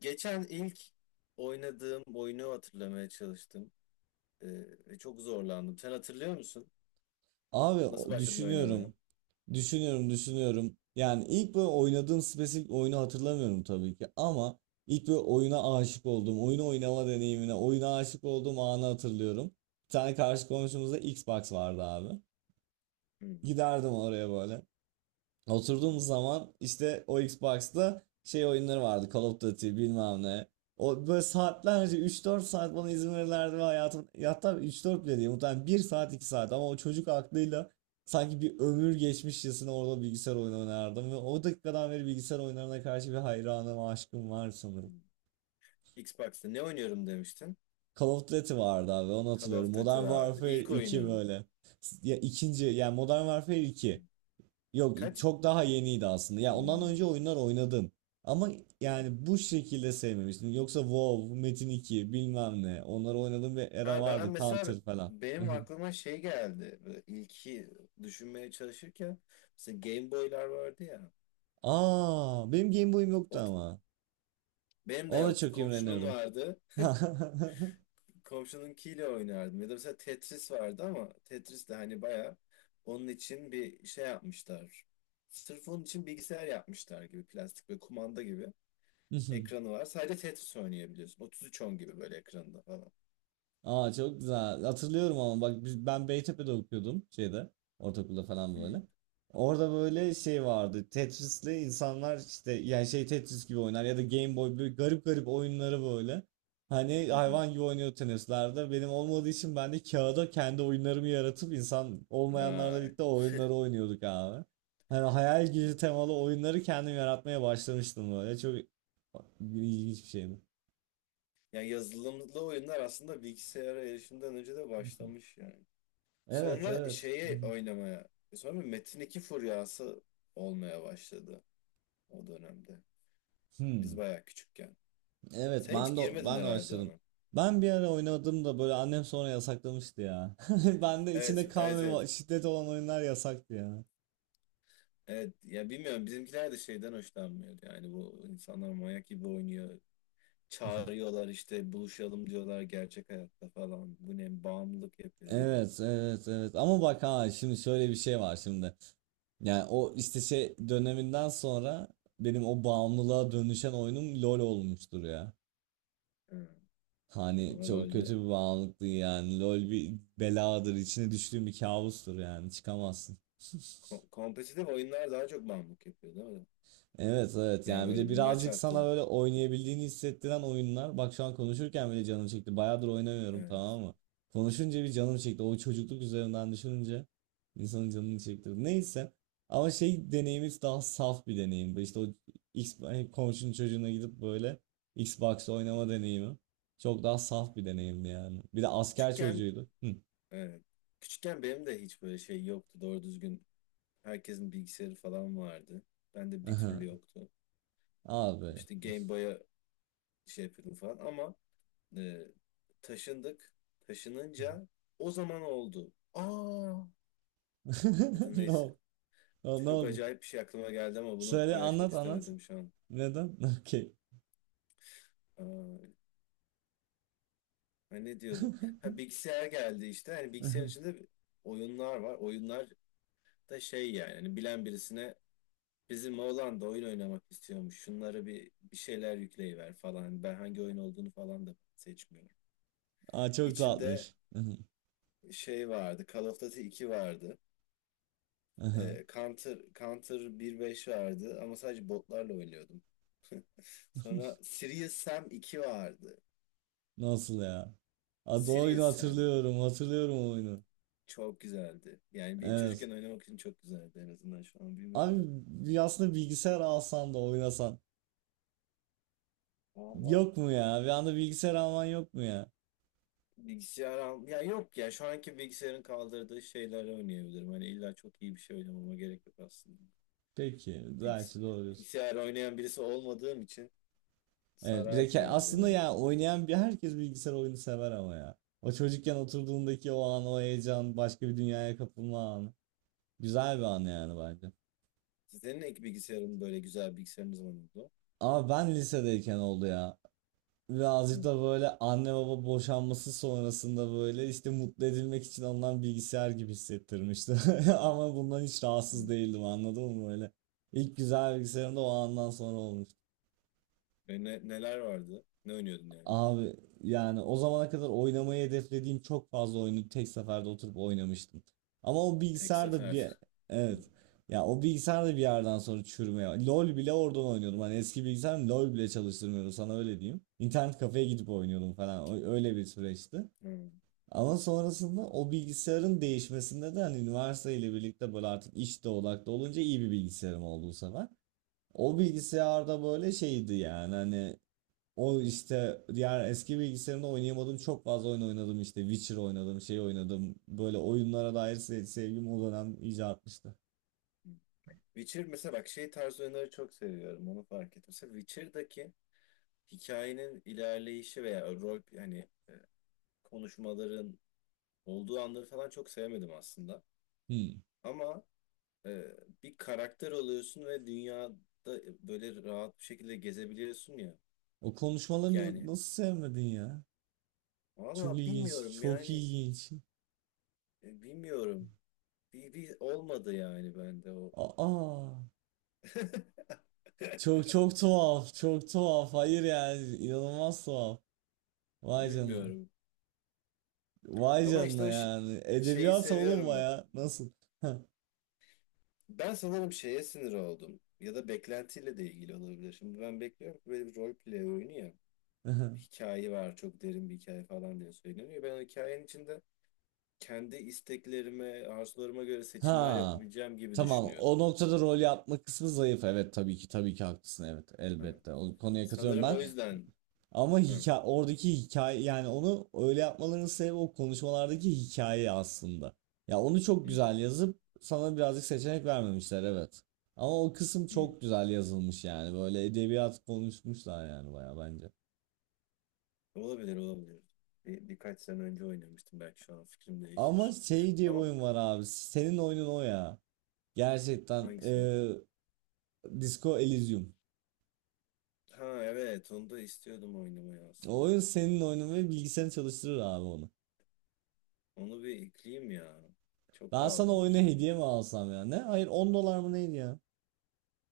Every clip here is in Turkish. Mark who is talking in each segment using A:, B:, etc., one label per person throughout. A: Geçen ilk oynadığım oyunu hatırlamaya çalıştım. Ee, ve çok zorlandım. Sen hatırlıyor musun?
B: Abi
A: Nasıl başladın oynamaya?
B: düşünüyorum. Düşünüyorum. Yani ilk böyle oynadığım spesifik oyunu hatırlamıyorum tabii ki ama ilk böyle oyuna aşık olduğum, oyunu oynama deneyimine, oyuna aşık olduğum anı hatırlıyorum. Bir tane karşı komşumuzda Xbox vardı abi.
A: Hmm.
B: Giderdim oraya böyle. Oturduğumuz zaman işte o Xbox'ta şey oyunları vardı. Call of Duty bilmem ne. O böyle saatlerce 3-4 saat bana izin verirlerdi ve hayatım hatta 3-4 bile değil muhtemelen bir saat 2 saat ama o çocuk aklıyla sanki bir ömür geçmişçesine orada bilgisayar oyunu oynardım ve o dakikadan beri bilgisayar oyunlarına karşı bir hayranım, aşkım var sanırım.
A: Xbox'ta ne oynuyorum demiştin?
B: Call of Duty vardı abi onu
A: Call
B: hatırlıyorum.
A: of Duty
B: Modern
A: vardı.
B: Warfare
A: İlk
B: 2
A: oyunu mu?
B: böyle. Ya ikinci yani Modern Warfare 2. Yok
A: Kaç?
B: çok daha yeniydi aslında. Ya ondan
A: Hmm.
B: önce oyunlar oynadım. Ama yani bu şekilde sevmemiştim. Yoksa WoW, Metin 2 bilmem ne. Onları oynadığım bir era
A: Ha, ben
B: vardı.
A: mesela
B: Counter falan.
A: benim aklıma şey geldi. Böyle ilki düşünmeye çalışırken mesela Game Boy'lar vardı ya.
B: Aa, benim Game Boy'um
A: O,
B: yoktu ama.
A: benim de
B: Ona
A: yoktu.
B: çok
A: Komşunun
B: imrenirdim.
A: vardı. Komşununkiyle oynardım. Ya da mesela Tetris vardı ama Tetris de hani bayağı onun için bir şey yapmışlar. Sırf onun için bilgisayar yapmışlar gibi plastik ve kumanda gibi ekranı var. Sadece Tetris oynayabiliyorsun. Otuz üç on gibi böyle ekranında falan.
B: Aa çok güzel. Hatırlıyorum ama bak biz, ben Beytepe'de okuyordum şeyde. Ortaokulda falan
A: Hı
B: böyle. Orada böyle şey vardı. Tetris'le insanlar işte yani şey Tetris gibi oynar ya da Game Boy böyle garip garip oyunları böyle. Hani
A: hı hı.
B: hayvan gibi oynuyor tenislerde. Benim olmadığı için ben de kağıda kendi oyunlarımı yaratıp insan olmayanlarla
A: Ay.
B: birlikte o oyunları oynuyorduk abi. Hani hayal gücü temalı oyunları kendim yaratmaya başlamıştım böyle. Çok ilginç bir şeydi.
A: Yani yazılımlı oyunlar aslında bilgisayara erişimden önce de başlamış yani.
B: Evet,
A: Sonra
B: evet.
A: şeye oynamaya, sonra Metin 2 furyası olmaya başladı o dönemde. Biz
B: Hmm.
A: bayağı küçükken.
B: Evet
A: Sen hiç
B: ben de
A: girmedin
B: ben de
A: herhalde
B: başladım.
A: ona.
B: Ben bir ara oynadım da böyle annem sonra yasaklamıştı ya. Ben de
A: Evet,
B: içinde kan ve
A: evet, evet.
B: şiddet olan oyunlar yasaktı ya.
A: Evet, ya bilmiyorum bizimkiler de şeyden hoşlanmıyor. Yani bu insanlar manyak gibi oynuyor. Çağırıyorlar işte buluşalım diyorlar gerçek hayatta falan. Bu ne bağımlılık yapıyor gibi.
B: Evet, evet, evet, ama bak ha şimdi şöyle bir şey var şimdi. Yani o işte şey döneminden sonra benim o bağımlılığa dönüşen oyunum LoL olmuştur ya.
A: Hı.
B: Hani
A: Sonra
B: çok
A: LoL'de
B: kötü bir bağımlılıktı yani. LoL bir beladır, içine düştüğüm bir kabustur yani. Çıkamazsın.
A: kompetitif oyunlar daha çok bağımlılık yapıyor değil mi?
B: Evet, evet,
A: Yani
B: yani bir de
A: böyle bir maç
B: birazcık sana
A: attın.
B: böyle oynayabildiğini hissettiren oyunlar. Bak şu an konuşurken bile canım çekti. Bayağıdır oynamıyorum
A: Evet.
B: tamam mı? Konuşunca bir canım çekti. O çocukluk üzerinden düşününce insanın canını çekti. Neyse. Ama şey deneyimiz daha saf bir deneyimdi. İşte o X, hani komşunun çocuğuna gidip böyle Xbox oynama deneyimi. Çok daha saf bir deneyimdi yani. Bir de asker
A: Küçükken
B: çocuğuydu. Hı.
A: evet. Küçükken benim de hiç böyle şey yoktu doğru düzgün. Herkesin bilgisayarı falan vardı. Bende bir
B: Aha.
A: türlü yoktu.
B: Abi.
A: İşte Game Boy'a şey yapıyordum falan ama E, taşındık. Taşınınca o zaman oldu. Aa. Ya da
B: Ne
A: neyse.
B: oldu? Ne
A: Çok
B: oldu?
A: acayip bir şey aklıma geldi ama bunu
B: Söyle,
A: paylaşmak
B: anlat anlat.
A: istemedim şu an.
B: Neden? Okey.
A: Aa, ben ne diyordum? Ha, bilgisayar geldi işte. Hani bilgisayarın içinde oyunlar var. Oyunlar da şey yani. Hani bilen birisine bizim oğlan da oyun oynamak istiyormuş. Şunlara bir şeyler yükleyiver falan. Hani ben hangi oyun olduğunu falan da seçmiyorum.
B: Aa, çok
A: İçinde
B: tatlıymış.
A: şey vardı. Call of Duty 2 vardı. Counter 1.5 vardı ama sadece botlarla oynuyordum. Sonra Serious Sam 2 vardı.
B: Nasıl ya? Adı oyunu
A: Serious Sam
B: hatırlıyorum. Hatırlıyorum o oyunu.
A: çok güzeldi. Yani bir
B: Evet.
A: çocukken oynamak için çok güzeldi en azından şu an
B: Abi
A: bilmiyorum da.
B: bir aslında bilgisayar alsan da oynasan.
A: Valla
B: Yok mu ya? Bir anda bilgisayar alman yok mu ya?
A: bilgisayar al... Ya yok ya şu anki bilgisayarın kaldırdığı şeyleri oynayabilirim. Hani illa çok iyi bir şey oynamama gerek yok aslında.
B: Peki.
A: Bilgis
B: Belki doğru diyorsun.
A: bilgisayar oynayan birisi olmadığım için
B: Evet. Bir
A: sarar
B: de
A: yani beni
B: aslında ya
A: artık.
B: oynayan bir herkes bilgisayar oyunu sever ama ya. O çocukken oturduğundaki o an, o heyecan, başka bir dünyaya kapılma anı. Güzel bir an yani bence.
A: Sizin ek bilgisayarın böyle güzel bilgisayarınız var mıydı?
B: Ama ben lisedeyken oldu ya.
A: Hı.
B: Birazcık da böyle anne baba boşanması sonrasında böyle işte mutlu edilmek için alınan bilgisayar gibi hissettirmişti. Ama bundan hiç rahatsız
A: Hı.
B: değildim anladın mı böyle. İlk güzel bilgisayarım da o andan sonra olmuştu.
A: Neler vardı? Ne oynuyordun yani?
B: Abi yani o zamana kadar oynamayı hedeflediğim çok fazla oyunu tek seferde oturup oynamıştım. Ama o
A: Tek
B: bilgisayar da
A: seferde.
B: bir
A: Hı,
B: evet. Ya o bilgisayar da bir yerden sonra çürümeye. LoL bile oradan oynuyordum. Hani eski bilgisayarım LoL bile çalıştırmıyordu sana öyle diyeyim. İnternet kafeye gidip oynuyordum falan. Öyle bir süreçti.
A: hı,
B: Ama sonrasında o bilgisayarın değişmesinde de hani üniversiteyle birlikte böyle artık işte odaklı olunca iyi bir bilgisayarım oldu bu sefer.
A: hı.
B: O bilgisayarda böyle şeydi yani hani o işte diğer eski bilgisayarımda oynayamadığım çok fazla oyun oynadım işte Witcher oynadım şey oynadım böyle oyunlara dair sevgim o dönem iyice artmıştı.
A: Witcher mesela bak şey tarz oyunları çok seviyorum onu fark ettim. Mesela Witcher'daki hikayenin ilerleyişi veya rol hani konuşmaların olduğu anları falan çok sevmedim aslında.
B: Hmm.
A: Ama e, bir karakter oluyorsun ve dünyada böyle rahat bir şekilde gezebiliyorsun ya.
B: O konuşmaları
A: Yani
B: nasıl sevmedin ya? Çok
A: valla
B: ilginç,
A: bilmiyorum
B: çok
A: yani
B: ilginç.
A: bilmiyorum. Bir olmadı yani bende o.
B: Aa, çok çok tuhaf, çok tuhaf. Hayır yani inanılmaz tuhaf. Vay canına.
A: Bilmiyorum.
B: Vay
A: Ama işte
B: canına
A: o
B: yani.
A: şeyi
B: Edebiyat oğlum
A: seviyorum ben.
B: ya. Nasıl? Ha.
A: Ben sanırım şeye sinir oldum. Ya da beklentiyle de ilgili olabilir. Şimdi ben bekliyorum ki böyle bir rol play oyunu ya. Hikaye var, çok derin bir hikaye falan diye söyleniyor. Ben o hikayenin içinde kendi isteklerime, arzularıma göre seçimler
B: Ha.
A: yapabileceğim gibi
B: Tamam.
A: düşünüyordum.
B: O noktada rol yapma kısmı zayıf. Evet, tabii ki tabii ki haklısın. Evet,
A: Hı.
B: elbette. O konuya katılıyorum
A: Sanırım o
B: ben.
A: yüzden.
B: Ama
A: Hı.
B: hikaye, oradaki hikaye yani onu öyle yapmalarının sebebi o konuşmalardaki hikaye aslında. Ya onu çok
A: Hı.
B: güzel yazıp sana birazcık seçenek vermemişler, evet. Ama o kısım
A: Hı, hı.
B: çok güzel yazılmış yani. Böyle edebiyat konuşmuşlar yani bayağı bence.
A: Olabilir, olabilir. Birkaç sene önce oynamıştım. Belki şu an fikrim
B: Ama
A: değişir.
B: şey diye bir
A: Ama
B: oyun var abi. Senin oyunun o ya. Gerçekten
A: hangisi?
B: Disco Elysium.
A: Ha, evet onu da istiyordum oynamayı
B: O
A: aslında.
B: oyun senin oyunun ve bilgisayarını çalıştırır abi onu.
A: Onu bir ekleyeyim ya. Çok
B: Ben
A: pahalı
B: sana oyunu
A: olmuş ama.
B: hediye mi alsam ya? Ne? Hayır 10 dolar mı neydi ya?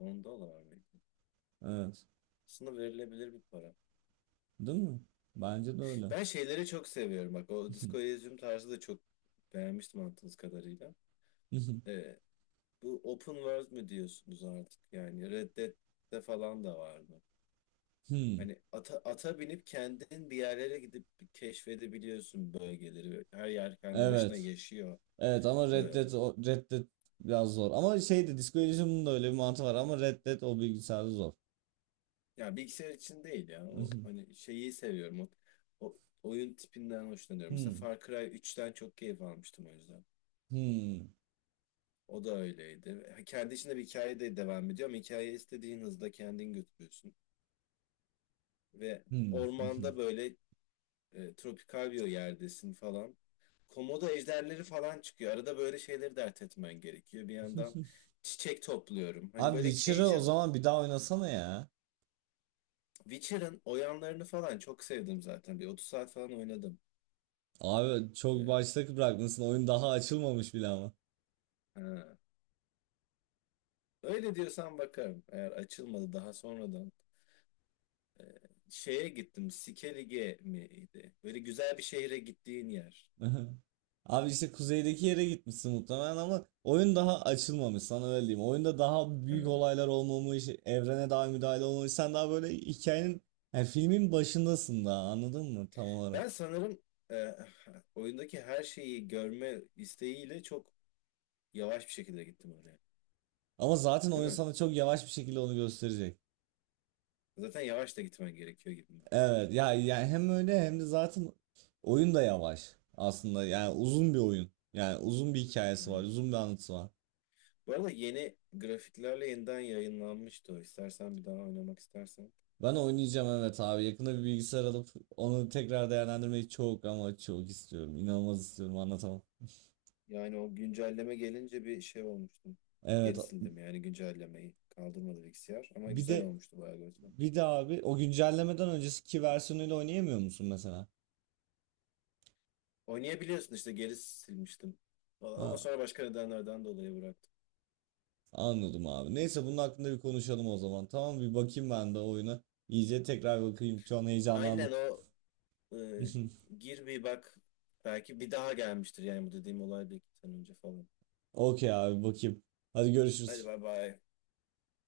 A: 10 dolar mıydı?
B: Evet.
A: Aslında verilebilir bir para.
B: Değil mi? Bence de öyle.
A: Ben şeyleri çok seviyorum. Bak o Disco Elysium tarzı da çok beğenmiştim anladığınız kadarıyla. Ee, bu open world mü diyorsunuz artık? Yani Red Dead'de falan da vardı.
B: Hmm.
A: Hani ata binip kendin bir yerlere gidip keşfedebiliyorsun bölgeleri. Her yer kendi başına
B: Evet.
A: yaşıyor.
B: Evet ama
A: Ee,
B: Red Dead, Red Dead biraz zor. Ama şey de Disco Elysium'un da öyle bir mantığı var ama Red Dead o bilgisayarda zor.
A: Ya bilgisayar için değil ya. O, hani şeyi seviyorum. O oyun tipinden hoşlanıyorum. Mesela
B: Hmm.
A: Far Cry 3'ten çok keyif almıştım o yüzden.
B: Hmm.
A: O da öyleydi. Ha, kendi içinde bir hikaye de devam ediyor ama hikayeyi istediğin hızda kendin götürüyorsun. Ve
B: Hmm.
A: ormanda böyle tropikal bir yerdesin falan. Komodo ejderleri falan çıkıyor. Arada böyle şeyleri dert etmen gerekiyor. Bir yandan çiçek topluyorum. Hani
B: Abi
A: böyle
B: Witcher'ı o
A: casual
B: zaman bir daha oynasana ya.
A: Witcher'ın oyanlarını falan çok sevdim zaten. Bir 30 saat falan oynadım.
B: Abi çok
A: E,
B: başta bırakmışsın. Oyun daha açılmamış bile ama.
A: Ha. Öyle diyorsan bakarım. Eğer açılmadı daha sonradan. Ee, şeye gittim. Sikelige miydi? Böyle güzel bir şehre gittiğin yer.
B: Abi işte kuzeydeki yere gitmişsin muhtemelen ama oyun daha açılmamış sana öyle diyeyim. Oyunda daha büyük
A: Ee,
B: olaylar olmamış, evrene daha müdahale olmamış. Sen daha böyle hikayenin, yani filmin başındasın daha anladın mı tam olarak?
A: ben sanırım e, oyundaki her şeyi görme isteğiyle çok yavaş bir şekilde gittim oraya.
B: Ama zaten
A: Değil
B: oyun
A: mi?
B: sana çok yavaş bir şekilde onu gösterecek.
A: Zaten yavaş da gitmen gerekiyor gibi.
B: Evet ya yani hem öyle hem de zaten oyun da yavaş aslında yani uzun bir oyun yani uzun bir hikayesi var
A: Yani.
B: uzun bir anlatısı var.
A: Bu arada yeni grafiklerle yeniden yayınlanmıştı o. İstersen bir daha oynamak istersen.
B: Ben oynayacağım, evet abi, yakında bir bilgisayar alıp onu tekrar değerlendirmeyi çok ama çok istiyorum, inanılmaz istiyorum, anlatamam.
A: Yani o güncelleme gelince bir şey olmuştum.
B: Evet,
A: Geri sildim yani güncellemeyi. Kaldırmadı bilgisayar ama
B: bir
A: güzel
B: de
A: olmuştu bayağı görsel.
B: bir de abi o güncellemeden önceki versiyonuyla oynayamıyor musun mesela?
A: Oynayabiliyorsun işte geri silmiştim falan ama
B: Ha,
A: sonra başka nedenlerden dolayı bıraktım.
B: anladım abi, neyse bunun hakkında bir konuşalım o zaman, tamam bir bakayım ben de oyuna iyice tekrar bakayım şu an
A: Aynen
B: heyecanlandım.
A: o e, gir bir bak belki bir daha gelmiştir yani bu dediğim olay bir iki sene önce falan.
B: Okey abi bakayım. Hadi
A: Hadi
B: görüşürüz.
A: bay bay.